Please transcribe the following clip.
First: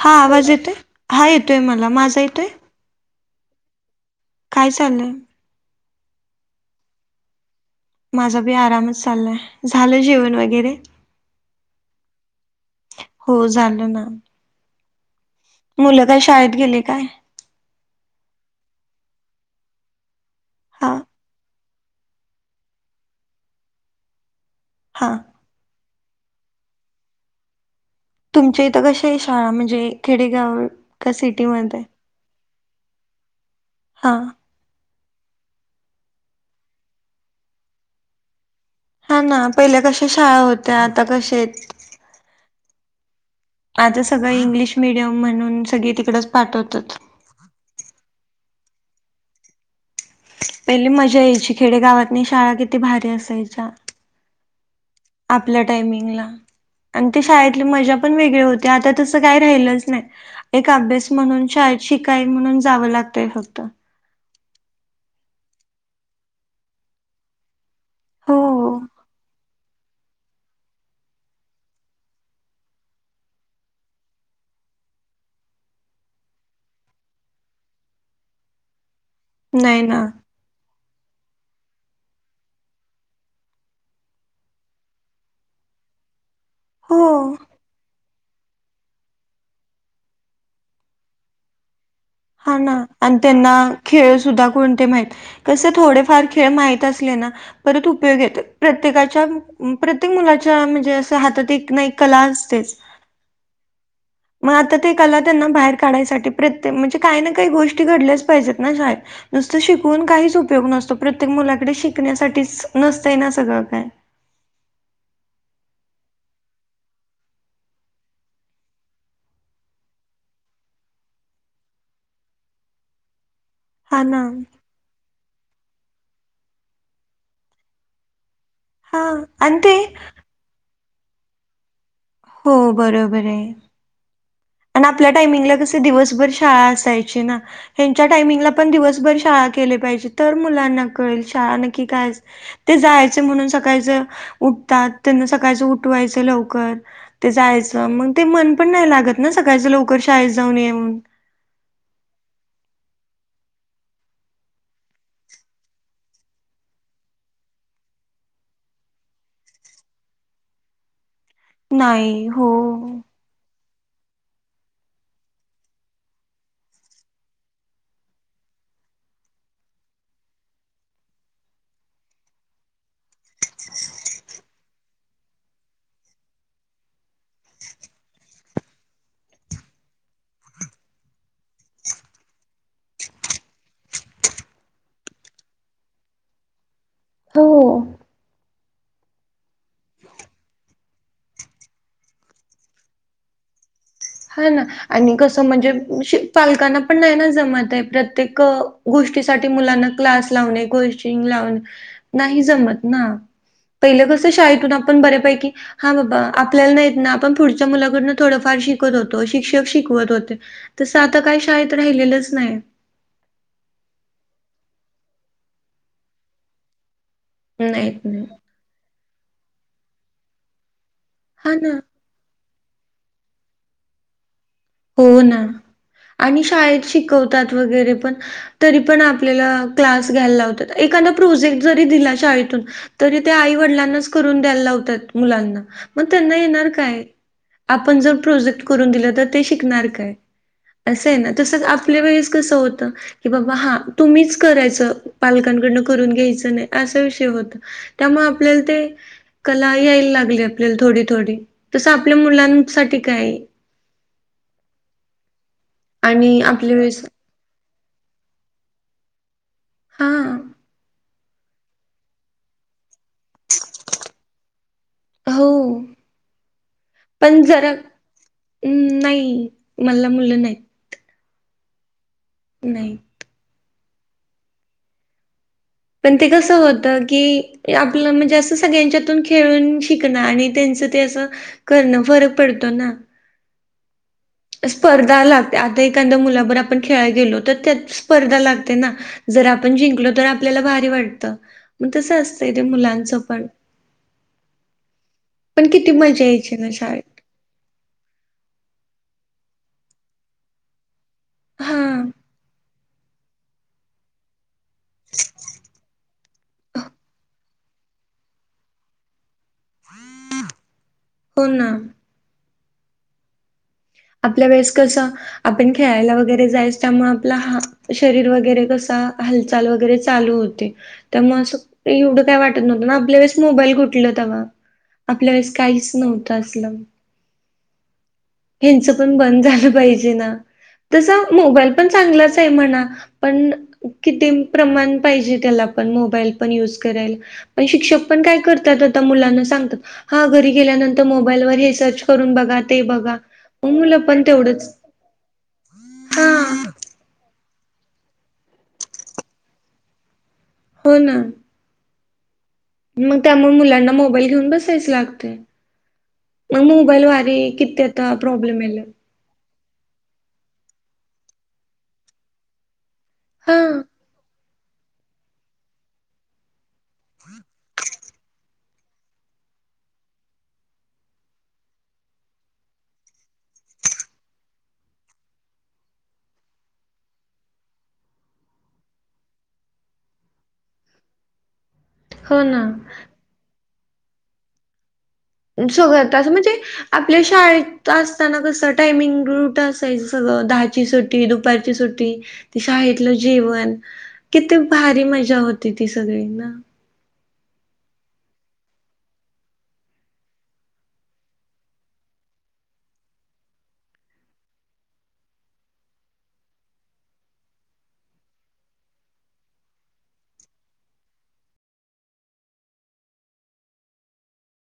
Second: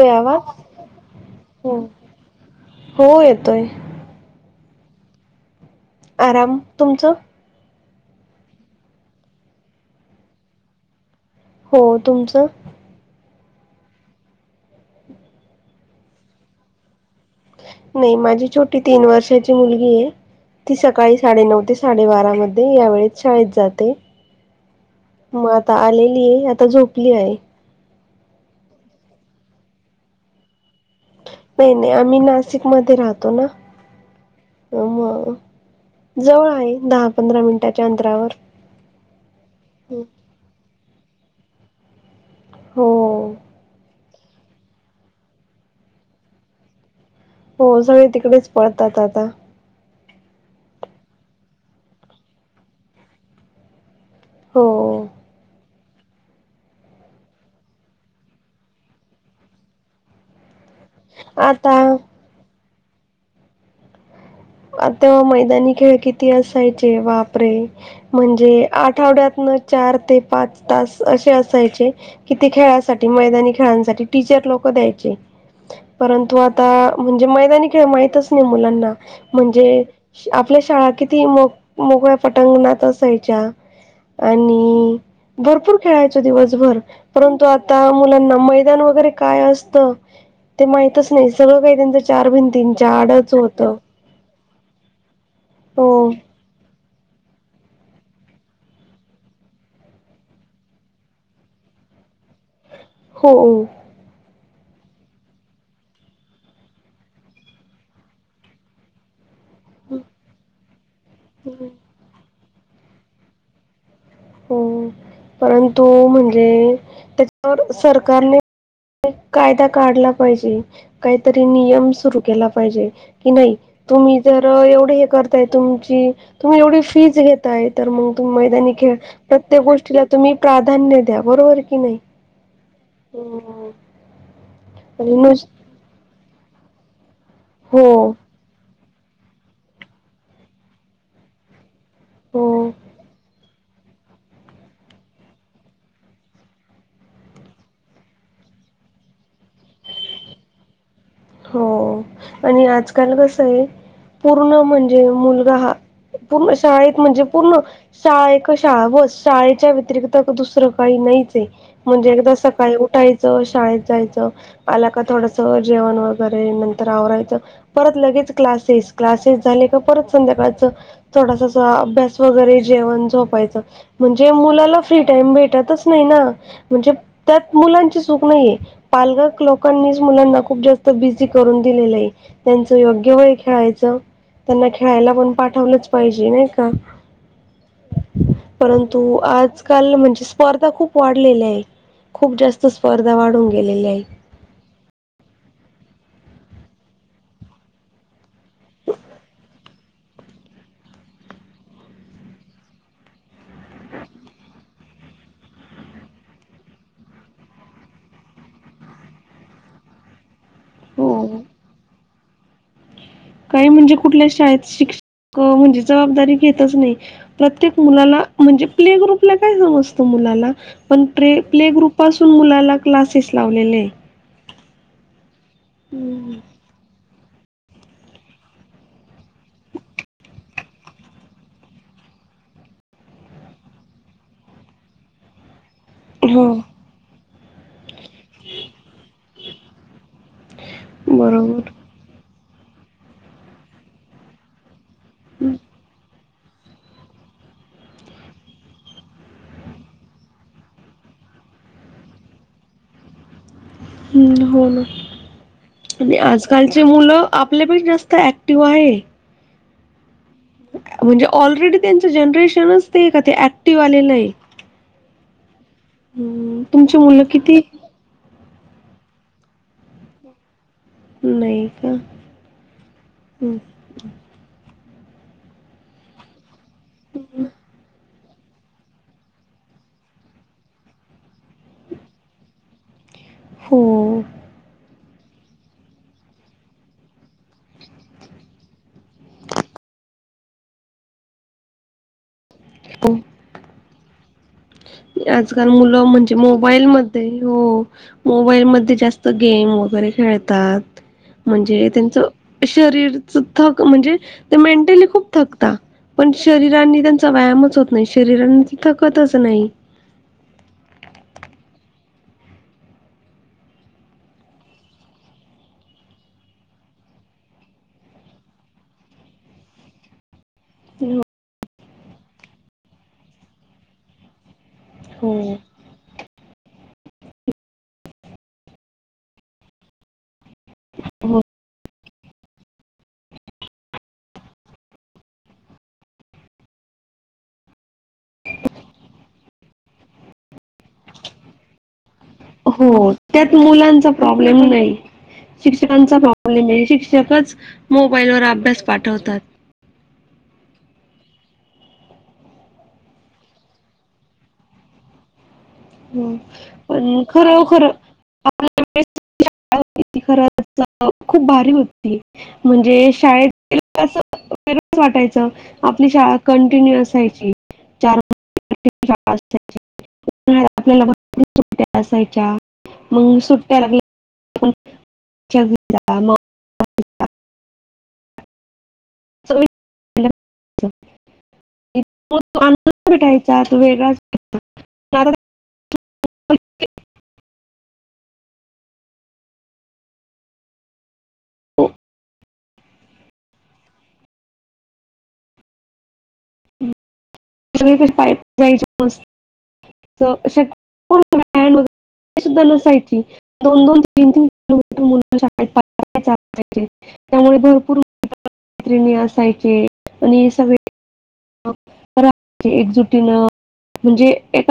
हा आवाज येतोय हा येतोय हो मला माझा येतोय? हो येतोय. काय चाललंय? आराम तुमचं? माझा बी आरामच चाललाय झालं जेवण वगैरे? हो तुमचं? हो झालं ना. मुलं काय शाळेत गेलं काय? नाही माझी छोटी तीन वर्षाची मुलगी आहे. ती हा सकाळी साडेनऊ ते साडेबारा मध्ये यावेेळेत शाळेत जाते. हा. म आता आलेली आहे आता झोपली आहे. तुमच्या इथं कशी आहे शाळा म्हणजे खेडेगाव का नाही सिटीमध्ये नाही आम्ही नाशिक मध्ये राहतो ना. हा. हो म जवळ आहे दहा पंधरा मिनिटाच्या अंतरावर. हा ना पहिल्या कश्या शाळा होत्या आता कशे आहेत. हो. आता सगळं इंग्लिश मिडियम म्हणून सगळी तिकडच पाठवतात. हो सगळे तिकडेच पडतात आता. पहिली मज्जा येयची खेडेगावातनी शाळा किती भारी असायचा. हो. आपल्या टायमिंगला. आणि ते शाळेतली मजा पण वेगळे होती आता तसं काही राहिलंच नाही. एक अभ्यास म्हणून शाळेत आता शिकाय म्हणून जावं लागतंय फक्त. आता मैदानी खेळ किती असायचे वापरे! हो म्हणजे आठवड्यात चार ते पाच तास असे असायचे कि ते खेळासाठी मैदानी खेळांसाठी टीचर लोकं द्यायचे. परंतु आता म्हणजे मैदानी खेळ माहितच नाही मुलांना नाही म्हणजे ना आपल्या शाळा किती मोक मोकळ्या पटंगणात असायच्या. आणि भरपूर खेळायचे दिवसभर हो परंतु आता मुलांना मैदान वगैरे काय असतं ते माहीतच नाही, सगळे काही त्यांचा चार हा ना भिंतींचा आणि आडच त्यांना होतं. खेळ सुद्धा कोणते माहित कसे हो थोडेफार खेळ माहित असले ना परत उपयोग येत प्रत्येकाच्या प्रत्येक मुलाच्या म्हणजे असं हातात एक ना एक कला असतेच हो हो. मग आता ते कला त्यांना बाहेर काढायसाठी प्रत्येम म्हणजे काही ना काही गोष्टी घडल्याच पाहिजेत ना शाळेत. नुसतं शिकवून काहीच उपयोग नसतो प्रत्येक मुलाकडे शिकण्यासाठीच नसतंय ना सगळं काय. हो परंतु म्हणजे त्याच्यावर सरकारने कायदा काढला पाहिजे काहीतरी नियम सुरू केला पाहिजे कि नाही. हा ना तुम्ही जर एवढे हे करताय तुमची तुम्ही एवढी फीज घेताय तर मग तुम्ही मैदानी खेळ हा आणि प्रत्येक ते गोष्टीला तुम्ही प्राधान्य द्या बरोबर की नाही. हो बरोबर आहे. आणि आपल्या टायमिंगला कसं दिवसभर शाळा असायची ना हो ह्यांच्या टायमिंगला पण दिवसभर शाळा केले पाहिजे तर मुलांना कळेल शाळा नक्की कायच हो ते जायचं म्हणून सकाळचं उठतात त्यांना सकाळचं उठवायचं लवकर ते जायचं मंग ते मन पण नाही लागत ना सकाळचं लवकर शाळेेत जाऊन येऊन. हो आणि आजकाल कसं आहे पूर्ण म्हणजे मुलगा हा पूर्ण शाळेत म्हणजे पूर्ण शाळे क शाळा ब शाळेच्या व्यतिरिक्त दुसरं काही नाहीच. ते म्हणजे नाही एक हो सकाळी उठायचं शाळेत जायचं आला का थोडसा जेवण व बरं हे नंतर आवरायचं परत लगेच क्लासेस क्लासेस झाले का परत संध्याकाळचं थोडासा सा अभ्यास वगैरे, जेवण झोपायचं म्हणजे मुलाला फ्री टाम भेटतच नाही ना. म्हणजे त्यात मुलांची चूक नाहीये पालक लोकांनीच मुलांना खूप जास् ते बिझी करून दिलेलं आहे त्यांचं योग्य वय खेळायचं. त्यांना खेळायला पण पाठवलंच पाहिजे नाही का. हो. परंतु आजकाल म्हणजे स्पर्धा खूप वाढलेल्या आहे. खूप जास्त स्पर्धा वाढून गेलेले आहे. हा ना आणि कसं म्हणजे विष पालकांना पण नाही ना जमत आहे प्रत्येक गोष्टीसाठी मुलांना क्लास लावणे, कोचिंग लावणे नाही जमत ना. पहिले कसं शाळेतून आपण बऱ्याेपैकी हा बाबा आपल्याला नाही येत ना आपण पुढच्या मुलाकडूनं थोडंफार शिक कत होतो शिक्षक शिकवत होते तसं आता हो काय शाळेत राहिलेलंच नाय. काही म्हणजे कुठल्या शाळेत शिक्षक म्हणजे जबाबदारी घेतच नाही. प्रत्येक नाहीत मुलाला नाही म्हणजे प्ले ग्रुपला काय समजत मुलाला पण प्रे हा प्ले ना ग्रुप पासून मुलाला क्लासेस लावलेले. हो ना आणि हम्म शाळेत शिकवतात वगैरे पण तरी पण आपल्याला क्लास घ्यायला लावतात एखादा प्रोजेक्ट जरी दिला शाळेतून तरी त्या आई वडिलांनाच करून द्यायला लावतात मुलांना मंग त्यांना हो येणार काय. आपण जर प्रोजेक्ट करून दिलं तर ते शिकणार काय असं आहे ना तसंच बरोबर आप आपल्या वेळेस कसं होतं की बाबा हा तुम्हीच करायचं पालकांकडनं करून घ्यायचं नाही. असं विषय होतं त्याममुळं आपल्याला ते कला यायला लागली आपल्याला थोडी-थोडी तसं आपल्या मुलांसाठी काय हम्म हो ना आणि आपल्या आजकालचे वेळेस मुलं आपल्या पण जास्त ॲक्टिव्ह आहे. हां. म्हणजे ऑलरेडी त्यांचं जनरेशनच ते का ते ऍक्टिव्ह आलेलं आहे. हऊ हम्म, तुमची मुलं पण किती? जरा हम्म नाही मल्ला मुलं नाही. नाही का? नाही हम्म. पण ते कसं होत की आपलं म्हणजे असं सगळ्यांच्यातून खेळून शिकण आणि त्यांच ते असं करणं, फरक पडतो ना. हो. स्पर्धा लागते आता एखाद्या मुलाभर आपण खेळला गेलो, तर त्यात स्पर्धा लागते ना. जर आपण जिंकलो तर आपल्याला भारी वाटतं मंग तसच ते मुलांचं पण. आजकाल पण किती मुलं मजा म्हणजे यायची ना मोबाईल म शाळेत तरी हो मोबाईल मध्ये जास्त गेम वगैरे खेळतात. हा म्हणजे त्यांचं शरीरच थक म्हणजे ते मेंटली खूप थकता पण शरीरांनी त्यांचा व्यायामच होत नाही शरीरांची थकतच तर नाही हो ना. आपल्या वेळेस कसं आपण खेळायला वगैरे जायच त्यामुळे आपला हा शरीर वगैरे कसा हल चाल वगैरे चालू होते. [unintelligible] म असं एवढं काय वाटत नव्हतं ना आपल्या वेळेस मोबाईल कुटलं तेव्हा आपल्या वेळेस हो काहीच नव्ह तसलम हेनच पण बंद झालं पाहिजे ना, तस मोबाईल पण चांगलाच आहे म्हणा. पण कितीम प्रमाण पाहिजे त्याला पण मोबाईल पण युज करायला. पण शिक्षक पण काय करतात आता मुलांना सांगतात हा घरी गेल्यानंतर मोबाईलवर हे सर्च करून बघा ते हो, बघा त्यात मग मुलं मुलांचा पण प्रॉब्लेम तेवढंच नाही शिक्षकांचा पावले हा. मी शिक्षकच मोबाईलवर अभ्यास पाठवतात. हो ना. मग त्यामुळे मुलांना मोबाईल घेऊन बसायच लागते. हं. मग मोबाईल पण वारीे किती खरोखर आता प्रॉब्लेम येलं. [unintelligible] खूप भारी होती म्हणजे शाळेत. हा [unintelligible] [unintelligible] वाटायचं आपली शाळा कंटिन्यु असायची चार. [inaudible] [unintelligible] सुट्टया असायच्या मंग सुट्टया लागलं चगदा मग. असं हो ना [unintelligible] भेटायचा तो वेगळाच आता सगळे आताच म्हणजे तो आपल्या शाळेत असताना कसं टायमिंग रूट असायच सगळं दहाची सुट ती दुपारची सुट्टी, ते शाळेतलं जेवण. किती भारी मज्जा होती ती सगळी ना. [unintelligible] अशे [inaudible] सुद्धा नसायची. दोन-दोन, तीन-तीन [unintelligible] पत्रिका छापायचे. त्यामुळे भरपूर मैत्रिणी असायचे आणि हे सगळे [unintelligible] एकजुटीनं म्हणजे एका